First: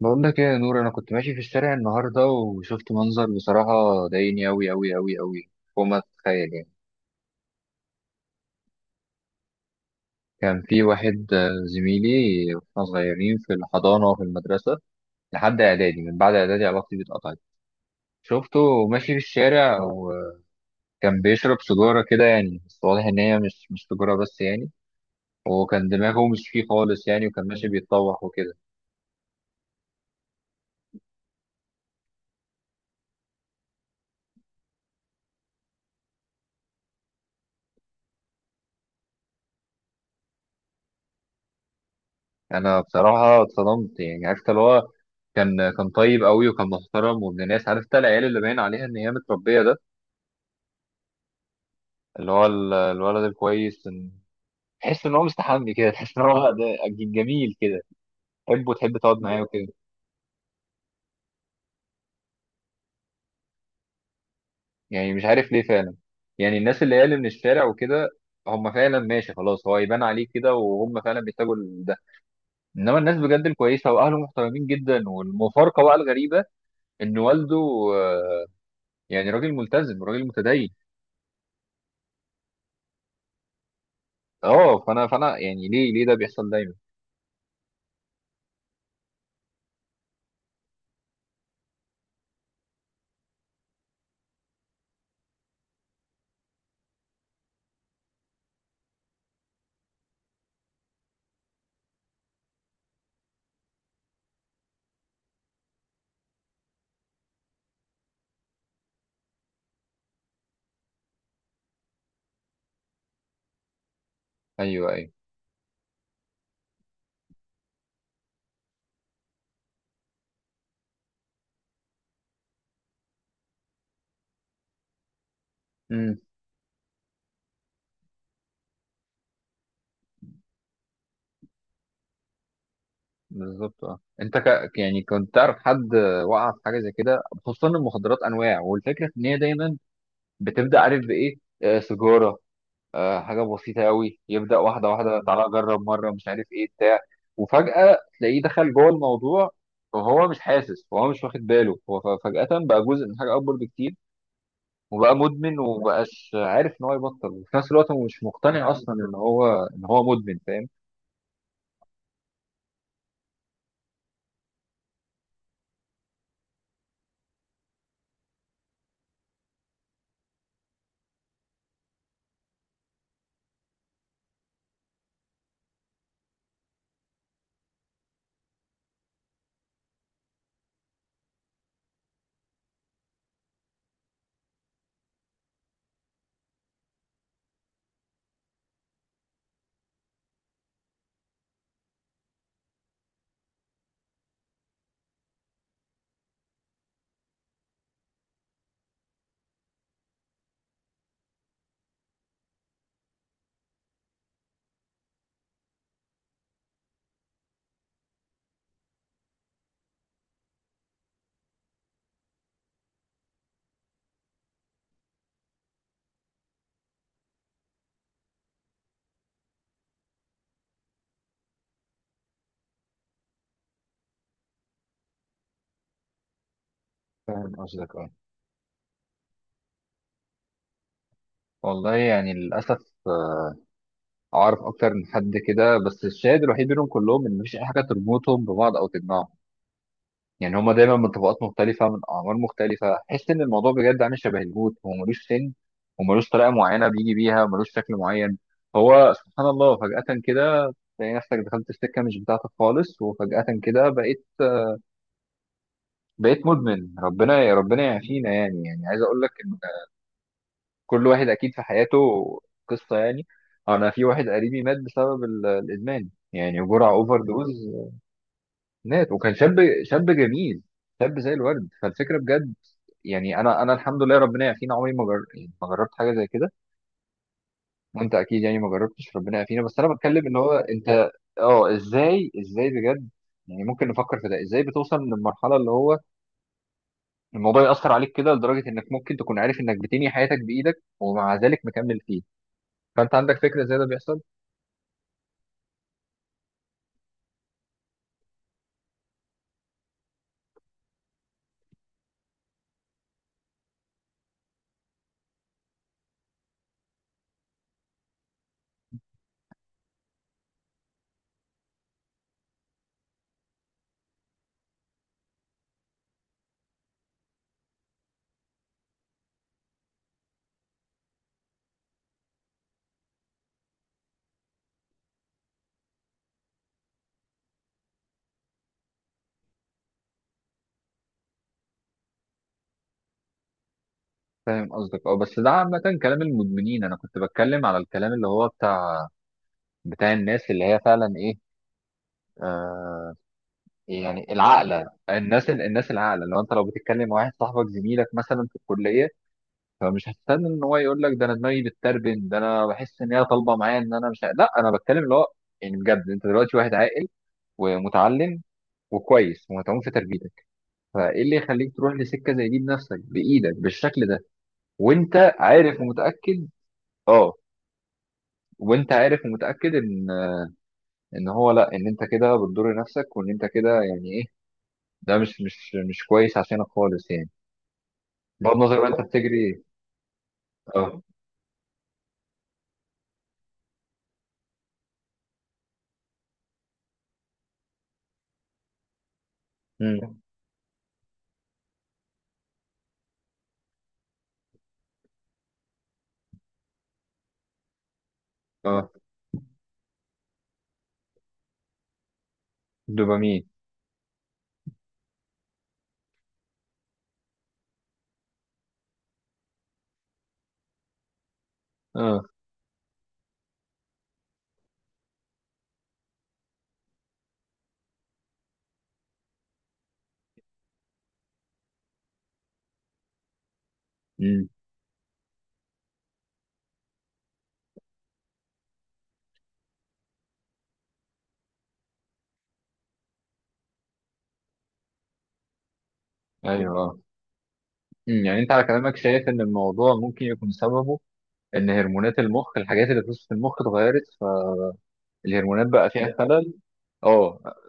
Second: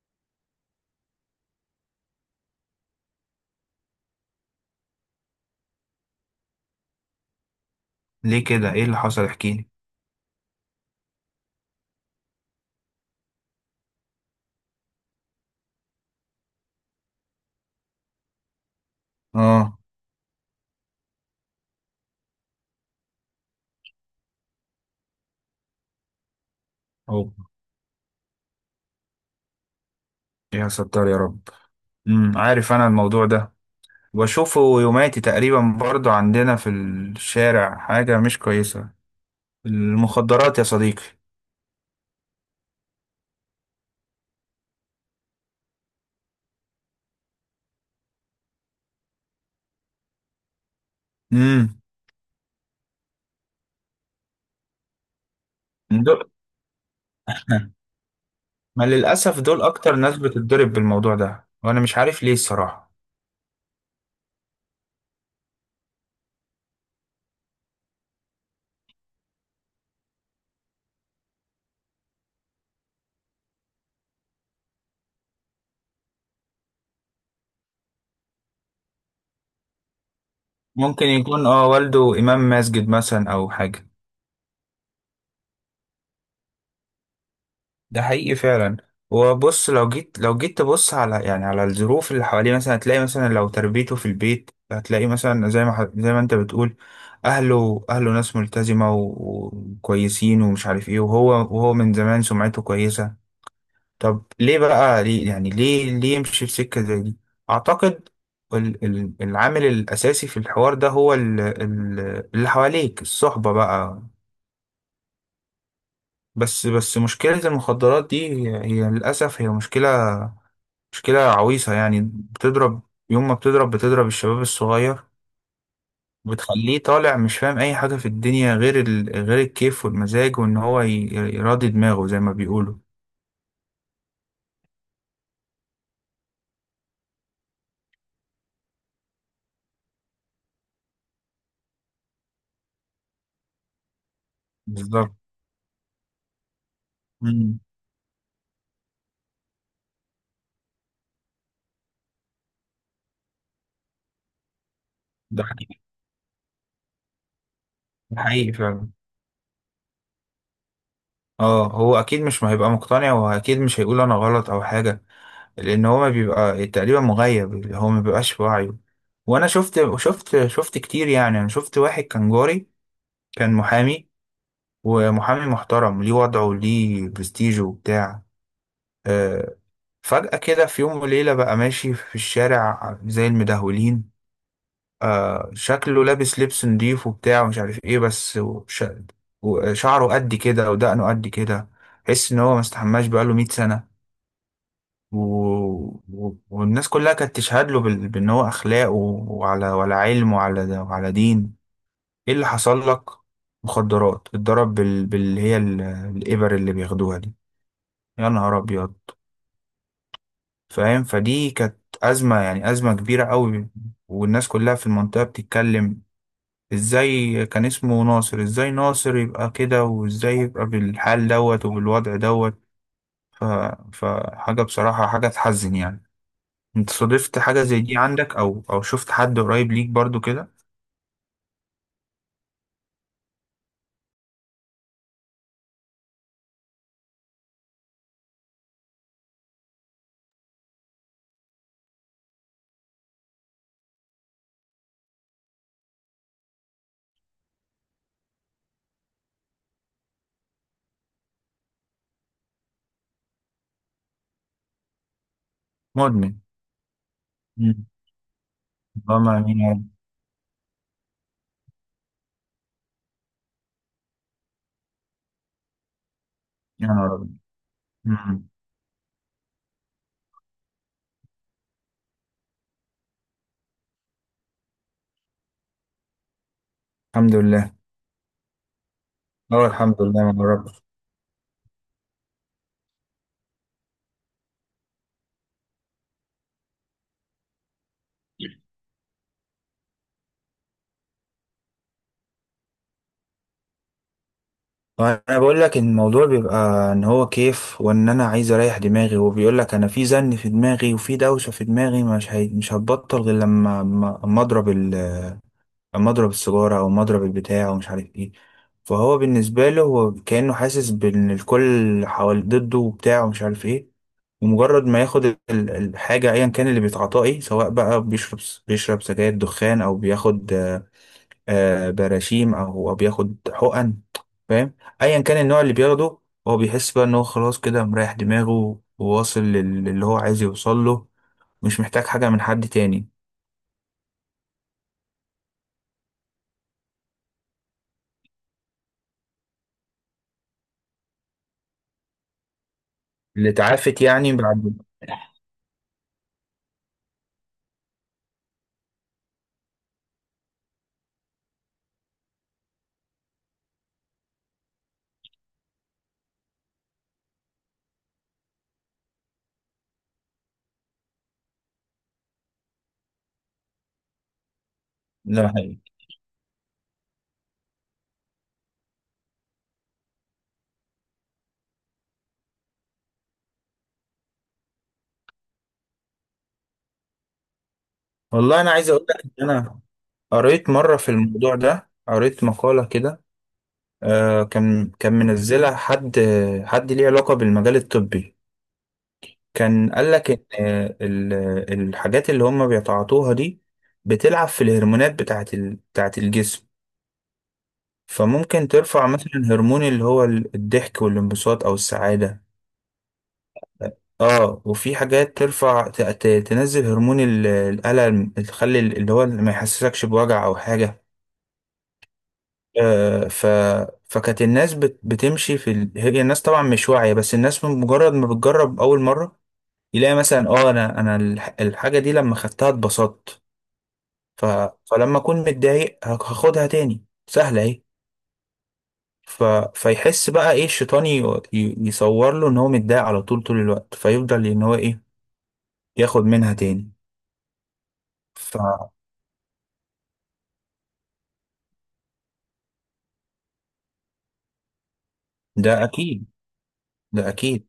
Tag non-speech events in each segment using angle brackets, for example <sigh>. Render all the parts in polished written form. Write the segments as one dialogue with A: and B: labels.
A: بقول لك ايه يا نور؟ انا كنت ماشي في الشارع النهارده، وشفت منظر بصراحه ضايقني اوي اوي اوي اوي، فوق ما تتخيل يعني.
B: ليه كده؟ ايه اللي حصل؟ احكيلي.
A: كان في واحد زميلي، واحنا صغيرين في الحضانه وفي المدرسه، لحد اعدادي. من بعد اعدادي علاقتي بيه اتقطعت. شفته ماشي في
B: اه.
A: الشارع، وكان بيشرب سيجاره كده يعني، بس واضح ان هي مش سيجاره بس يعني. وكان دماغه مش فيه خالص يعني،
B: اوه.
A: وكان ماشي بيتطوح وكده.
B: يا ستار يا رب. عارف، انا الموضوع ده بشوفه يوماتي تقريبا، برضو عندنا في الشارع حاجة مش كويسة. المخدرات يا صديقي.
A: انا بصراحه اتصدمت، يعني عرفت اللي هو كان طيب قوي، وكان محترم وابن ناس. عرفت العيال اللي باين عليها ان هي متربيه، ده
B: امم.
A: اللي هو الولد الكويس. تحس ان هو مستحمي كده، تحس
B: دول.
A: ان هو <laughs> ده جميل كده، تحبه
B: ما
A: وتحب تقعد
B: للأسف
A: معاه
B: دول
A: وكده.
B: أكتر ناس بتتضرب بالموضوع ده، وأنا مش عارف ليه الصراحة.
A: يعني مش عارف ليه فعلا. يعني الناس اللي من الشارع وكده، هم فعلا ماشي خلاص، هو يبان عليه كده، وهم فعلا بيحتاجوا ده. انما الناس بجد الكويسه، واهله محترمين جدا، والمفارقه بقى الغريبه ان والده آه، يعني راجل ملتزم، راجل متدين.
B: ممكن يكون اه، والده إمام مسجد مثلا أو حاجة.
A: اه، فانا يعني ليه ليه ده بيحصل دايما؟
B: ده حقيقي فعلا. وبص، لو جيت تبص على يعني على الظروف اللي حواليه، مثلا هتلاقي، مثلا لو تربيته في البيت، هتلاقي مثلا زي ما انت بتقول، اهله ناس ملتزمة وكويسين ومش عارف ايه، وهو من زمان سمعته كويسة. طب ليه بقى؟ ليه يعني ليه ليه يمشي في سكة زي دي؟ اعتقد العامل الاساسي في الحوار ده هو اللي حواليك، الصحبة بقى.
A: ايوه، ايوه.
B: بس مشكلة المخدرات دي، هي للأسف هي مشكلة عويصة يعني، بتضرب، يوم ما بتضرب بتضرب الشباب الصغير،
A: امم.
B: وبتخليه طالع مش فاهم أي حاجة في الدنيا غير الكيف والمزاج، وإن هو يراضي دماغه زي ما بيقولوا.
A: بالظبط. اه، انت يعني كنت تعرف حد وقع في حاجه زي كده؟ خصوصا المخدرات انواع، والفكره ان هي دايما بتبدا، عارف بايه؟ آه، سيجاره، آه حاجه بسيطه قوي، يبدا واحده
B: بالظبط.
A: واحده، تعالى جرب مره، مش عارف ايه بتاع.
B: مم.
A: وفجاه تلاقيه دخل جوه الموضوع، وهو مش حاسس وهو مش واخد باله، هو فجاه بقى جزء من حاجه اكبر بكتير، وبقى
B: ده
A: مدمن
B: حقيقي،
A: ومبقاش عارف ان هو يبطل، وفي نفس الوقت هو
B: ده
A: مش
B: حقيقي
A: مقتنع
B: فعلا.
A: اصلا ان هو، ان هو مدمن، فاهم؟
B: اه، هو أكيد مش هيبقى مقتنع، وأكيد مش هيقول أنا غلط أو حاجة، لأن هو ما بيبقى تقريبا مغيب، اللي هو ما بيبقاش في وعيه. وأنا شفت كتير يعني، أنا شفت واحد كان جاري، كان محامي، ومحامي محترم، ليه وضعه، ليه برستيجه وبتاع، آه، فجأة كده في يوم وليلة بقى ماشي في الشارع زي المدهولين. شكله لابس لبس نضيف وبتاع ومش عارف ايه، بس وشعره قد كده ودقنه قد كده، تحس ان هو ما استحماش بقاله 100 سنة. و... والناس كلها كانت تشهد له بان هو اخلاق وعلى وعلى علم وعلى دين. ايه اللي حصل لك؟ مخدرات، اتضرب باللي هي الابر اللي بياخدوها دي. يا نهار ابيض. فاهم، فدي كانت أزمة يعني، أزمة كبيرة قوي، والناس كلها في المنطقة بتتكلم، ازاي كان اسمه ناصر؟ ازاي ناصر يبقى كده؟ وازاي يبقى بالحال دوت وبالوضع دوت؟ ف... فحاجة بصراحة، حاجة تحزن يعني. انت صادفت
A: فاهم
B: حاجة زي
A: قصدك.
B: دي
A: اه،
B: عندك، او شفت حد قريب ليك برضو كده؟
A: والله يعني للأسف أعرف أكتر من حد كده، بس الشاهد الوحيد بينهم كلهم إن مفيش أي حاجة تربطهم ببعض أو تجمعهم. يعني هما دايما من طبقات مختلفة، من أعمار مختلفة. تحس إن الموضوع بجد عامل شبه الهوت، هو ملوش سن، وملوش طريقة معينة بيجي بيها، وملوش شكل معين. هو سبحان الله فجأة كده تلاقي نفسك دخلت السكة مش بتاعتك خالص، وفجأة كده بقيت
B: مدمن.
A: بقيت مدمن. ربنا ربنا
B: مم.
A: يعافينا. يعني عايز أقول
B: اللهم
A: لك،
B: امين يا رب.
A: كل واحد اكيد في حياته قصه يعني. انا في واحد قريبي مات بسبب الادمان، يعني
B: يا
A: جرعه
B: نهار
A: اوفر
B: أبيض.
A: دوز.
B: مم.
A: مات وكان شاب، شاب جميل، شاب زي الورد. فالفكره بجد يعني، انا الحمد لله ربنا يعافينا، عمري ما يعني ما جربت حاجه زي كده.
B: الحمد لله.
A: وانت اكيد يعني ما جربتش، ربنا يعافينا،
B: اه
A: بس انا
B: الحمد
A: بتكلم
B: لله، ما
A: ان هو
B: جربتش.
A: انت. اه، ازاي بجد يعني ممكن نفكر في ده، ازاي بتوصل للمرحله اللي هو الموضوع ياثر عليك كده لدرجه انك ممكن تكون عارف انك بتنهي حياتك بايدك، ومع ذلك مكمل فيه؟ فانت عندك فكره ازاي ده بيحصل؟
B: انا بقول لك ان الموضوع بيبقى ان هو كيف، وان انا عايز اريح دماغي، وبيقول لك انا في زن في دماغي، وفي دوشه في دماغي، مش هتبطل غير لما اما اضرب اما اضرب السيجاره، او اما اضرب البتاع ومش عارف ايه. فهو بالنسبه له، هو كانه حاسس بان الكل حوالي ضده وبتاع ومش عارف ايه، ومجرد ما ياخد الحاجه ايا كان اللي بيتعاطاه ايه، سواء بقى بيشرب سجاير دخان، او بياخد براشيم، او بياخد حقن، فاهم، ايا كان النوع اللي بياخده، هو بيحس بقى ان هو خلاص كده مريح دماغه، وواصل للي هو عايز يوصل له، مش محتاج حاجه من حد تاني.
A: فاهم قصدك. اه، بس ده عامة كلام المدمنين. انا كنت بتكلم على الكلام اللي هو بتاع، بتاع الناس اللي هي فعلا ايه. آه.
B: اللي اتعافت
A: يعني
B: يعني بعد.
A: العاقلة، الناس العاقلة، لو بتتكلم مع واحد صاحبك زميلك مثلا في الكلية، فمش هتستنى ان هو يقول لك، ده انا دماغي بتتربن، ده انا بحس ان هي طالبة معايا، ان انا مش لا، انا بتكلم اللي هو يعني بجد انت دلوقتي واحد عاقل، ومتعلم، وكويس، ومتعوب في تربيتك. فايه اللي يخليك تروح لسكة زي دي بنفسك بايدك بالشكل ده، وانت
B: لا حقيقي.
A: عارف ومتأكد؟ اه، وانت عارف ومتاكد ان، ان هو لا، ان انت كده بتضر نفسك، وان انت كده يعني ايه، ده مش كويس عشانك خالص يعني، بغض
B: والله انا
A: النظر بقى
B: عايز
A: انت
B: اقول لك
A: بتجري
B: ان
A: ايه.
B: انا قريت مره
A: اه.
B: في الموضوع ده، قريت مقاله كده، آه، كان منزلها حد، حد ليه علاقه بالمجال الطبي، كان قال
A: امم.
B: لك ان ال- الحاجات اللي هم بيتعاطوها دي بتلعب في الهرمونات بتاعت الجسم، فممكن
A: اه.
B: ترفع مثلا هرمون اللي هو الضحك والانبساط او السعادة.
A: دوبامين.
B: اه، وفي حاجات ترفع تنزل هرمون الألم، تخلي اللي هو ما يحسسكش بوجع او حاجة.
A: اه.
B: آه ف فكانت الناس بتمشي في هي الناس طبعا مش واعية، بس الناس من مجرد ما بتجرب اول مرة، يلاقي مثلا اه، الحاجة دي لما خدتها اتبسطت، ف...
A: امم.
B: فلما اكون متضايق هاخدها تاني، سهله اهي. ف... فيحس بقى ايه، الشيطان يصور له ان هو متضايق على طول، طول الوقت، فيفضل ان هو ايه، ياخد منها
A: ايوه.
B: تاني.
A: اه. امم. يعني انت على
B: فده
A: كلامك شايف ان الموضوع ممكن يكون سببه ان هرمونات المخ، الحاجات اللي بتوصل في وسط المخ، اتغيرت، فالهرمونات بقى فيها
B: اكيد،
A: خلل.
B: ده
A: اه،
B: اكيد.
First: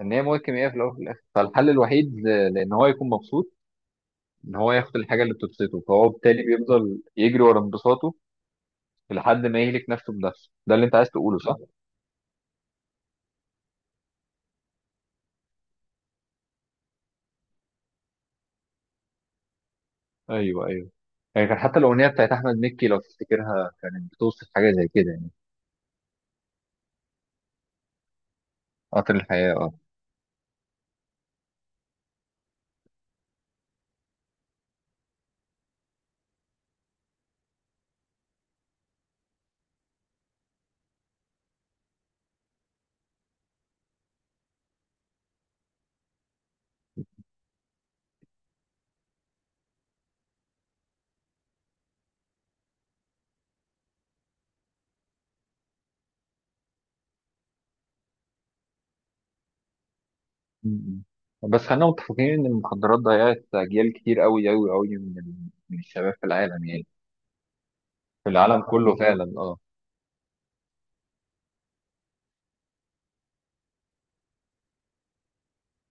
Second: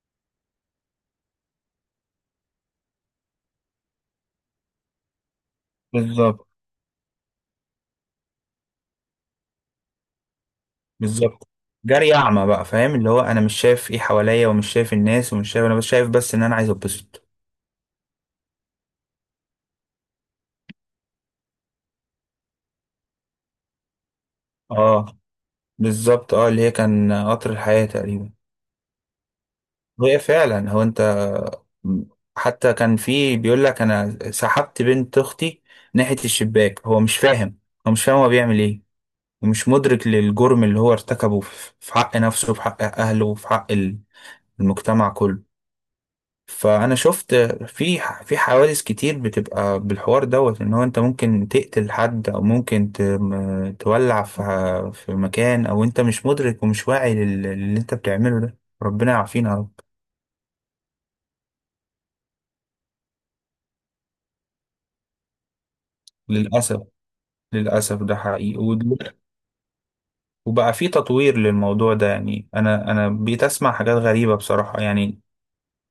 A: ان هي مواد كيميائيه في الاول وفي الاخر. فالحل الوحيد لان هو يكون مبسوط، ان هو ياخد الحاجه اللي بتبسطه، فهو بالتالي
B: بالظبط.
A: بيفضل يجري ورا انبساطه لحد ما يهلك نفسه بنفسه. ده اللي انت عايز تقوله،
B: بالظبط،
A: صح؟
B: جري اعمى بقى، فاهم، اللي هو انا مش شايف ايه حواليا، ومش شايف الناس، ومش شايف انا، بس شايف بس ان انا عايز اتبسط.
A: ايوه، ايوه. يعني كان حتى الاغنيه بتاعت احمد مكي لو تفتكرها، كانت بتوصف حاجه زي كده
B: اه
A: يعني.
B: بالظبط، اه اللي هي كان قطر الحياه تقريبا.
A: قطر الحياه، اه.
B: هي فعلا، هو انت، حتى كان في بيقول لك انا سحبت بنت اختي ناحية الشباك، هو مش فاهم، هو مش فاهم هو بيعمل ايه، ومش مدرك للجرم اللي هو ارتكبه في في حق نفسه، وفي حق اهله، وفي حق المجتمع كله. فانا شفت في حوادث كتير بتبقى بالحوار دوت، ان هو انت ممكن تقتل حد، او ممكن تولع في مكان، او انت مش مدرك ومش واعي للي انت بتعمله ده. ربنا يعافينا يا رب.
A: م- م. بس خلينا متفقين ان المخدرات ضيعت اجيال كتير قوي قوي قوي من من الشباب في العالم
B: للاسف،
A: يعني،
B: للأسف ده
A: في
B: حقيقي
A: العالم كله فعلا. اه.
B: وبقى في تطوير للموضوع ده يعني، أنا بقيت أسمع حاجات غريبة بصراحة يعني.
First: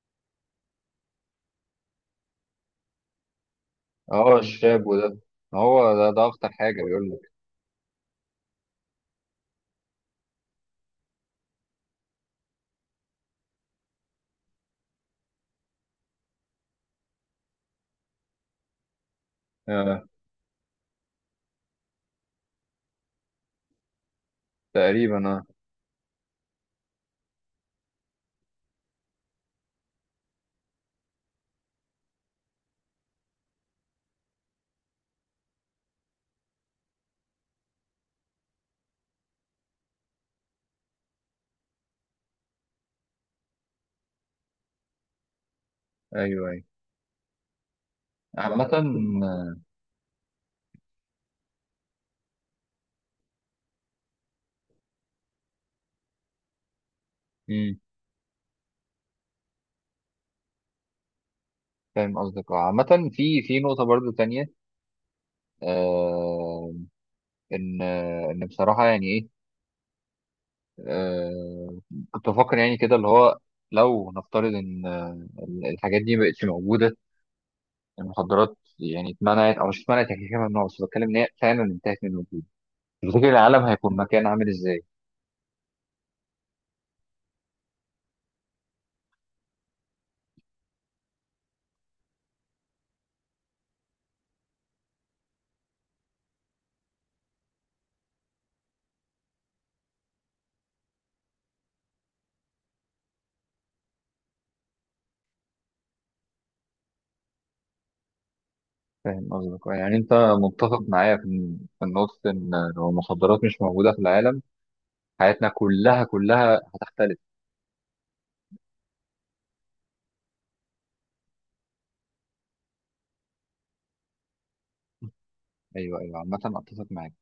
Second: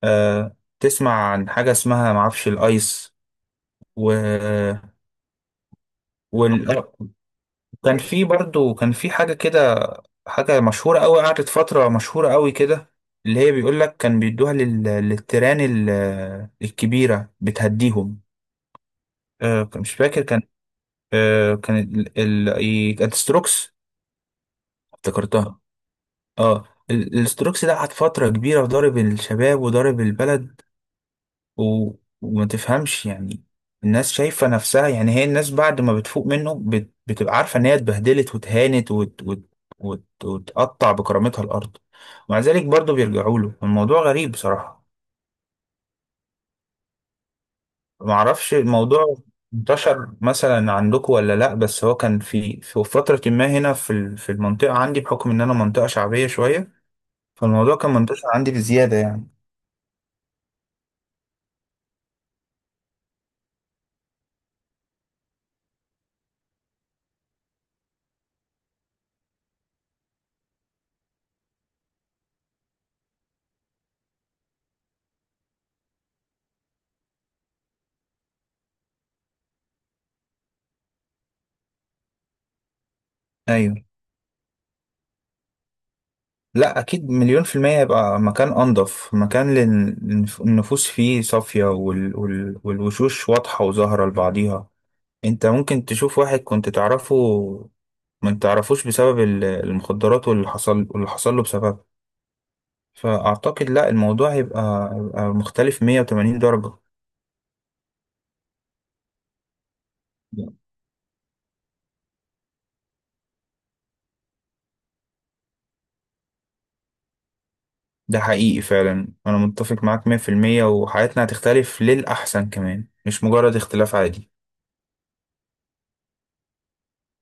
B: آه، تسمع عن حاجة اسمها معرفش، الأيس. و
A: اه، الشاب وده، هو ده اخطر
B: وال...
A: حاجه بيقول لك.
B: كان في برضو، كان في حاجة كده، حاجة مشهورة أوي، قعدت فترة مشهورة أوي كده، اللي هي بيقول لك كان بيدوها للتيران الكبيرة، بتهديهم. آه مش
A: آه،
B: فاكر، كان آه، كانت ستروكس.
A: تقريبا. اه.
B: افتكرتها. اه، الاستروكس ده قعد فترة كبيرة ضارب الشباب وضارب البلد، و... وما تفهمش يعني، الناس شايفة نفسها يعني، هي الناس بعد ما بتفوق منه، بتبقى عارفة ان هي اتبهدلت واتهانت، وتقطع بكرامتها الارض، ومع ذلك برضه بيرجعوا له. الموضوع غريب بصراحة.
A: ايوه، ايوه.
B: معرفش
A: عامه.
B: الموضوع انتشر مثلا عندكم ولا لا، بس هو كان في في فترة ما هنا في المنطقة عندي، بحكم ان انا منطقة شعبية شوية، فالموضوع
A: امم.
B: كان منتشر عندي بزيادة يعني.
A: فاهم قصدك. اه، عامه في نقطه برضو تانية، آه، ان بصراحه يعني ايه، آه، كنت بفكر يعني كده، اللي هو لو نفترض ان الحاجات دي ما بقتش موجوده، المخدرات يعني اتمنعت، او مش اتمنعت، هي كده كده ممنوعه، بس بتكلم ان هي فعلا انتهت من الوجود، تفتكر العالم
B: ايوه.
A: هيكون مكان عامل ازاي؟
B: لا اكيد، مليون في المية يبقى مكان انضف، مكان النفوس فيه صافية، والوشوش واضحة وظاهرة لبعضيها. انت ممكن تشوف واحد كنت تعرفه، ما تعرفوش بسبب المخدرات، واللي حصل واللي حصل له بسببها. فاعتقد لا، الموضوع هيبقى مختلف 180 درجة.
A: فاهم قصدك. يعني انت متفق معايا في النقطه ان لو المخدرات مش موجوده في العالم، حياتنا كلها كلها هتختلف.
B: ده حقيقي فعلا، انا متفق معاك 100%، وحياتنا هتختلف للأحسن كمان، مش مجرد اختلاف عادي.
A: ايوه، ايوه، عامه اتفق معاك.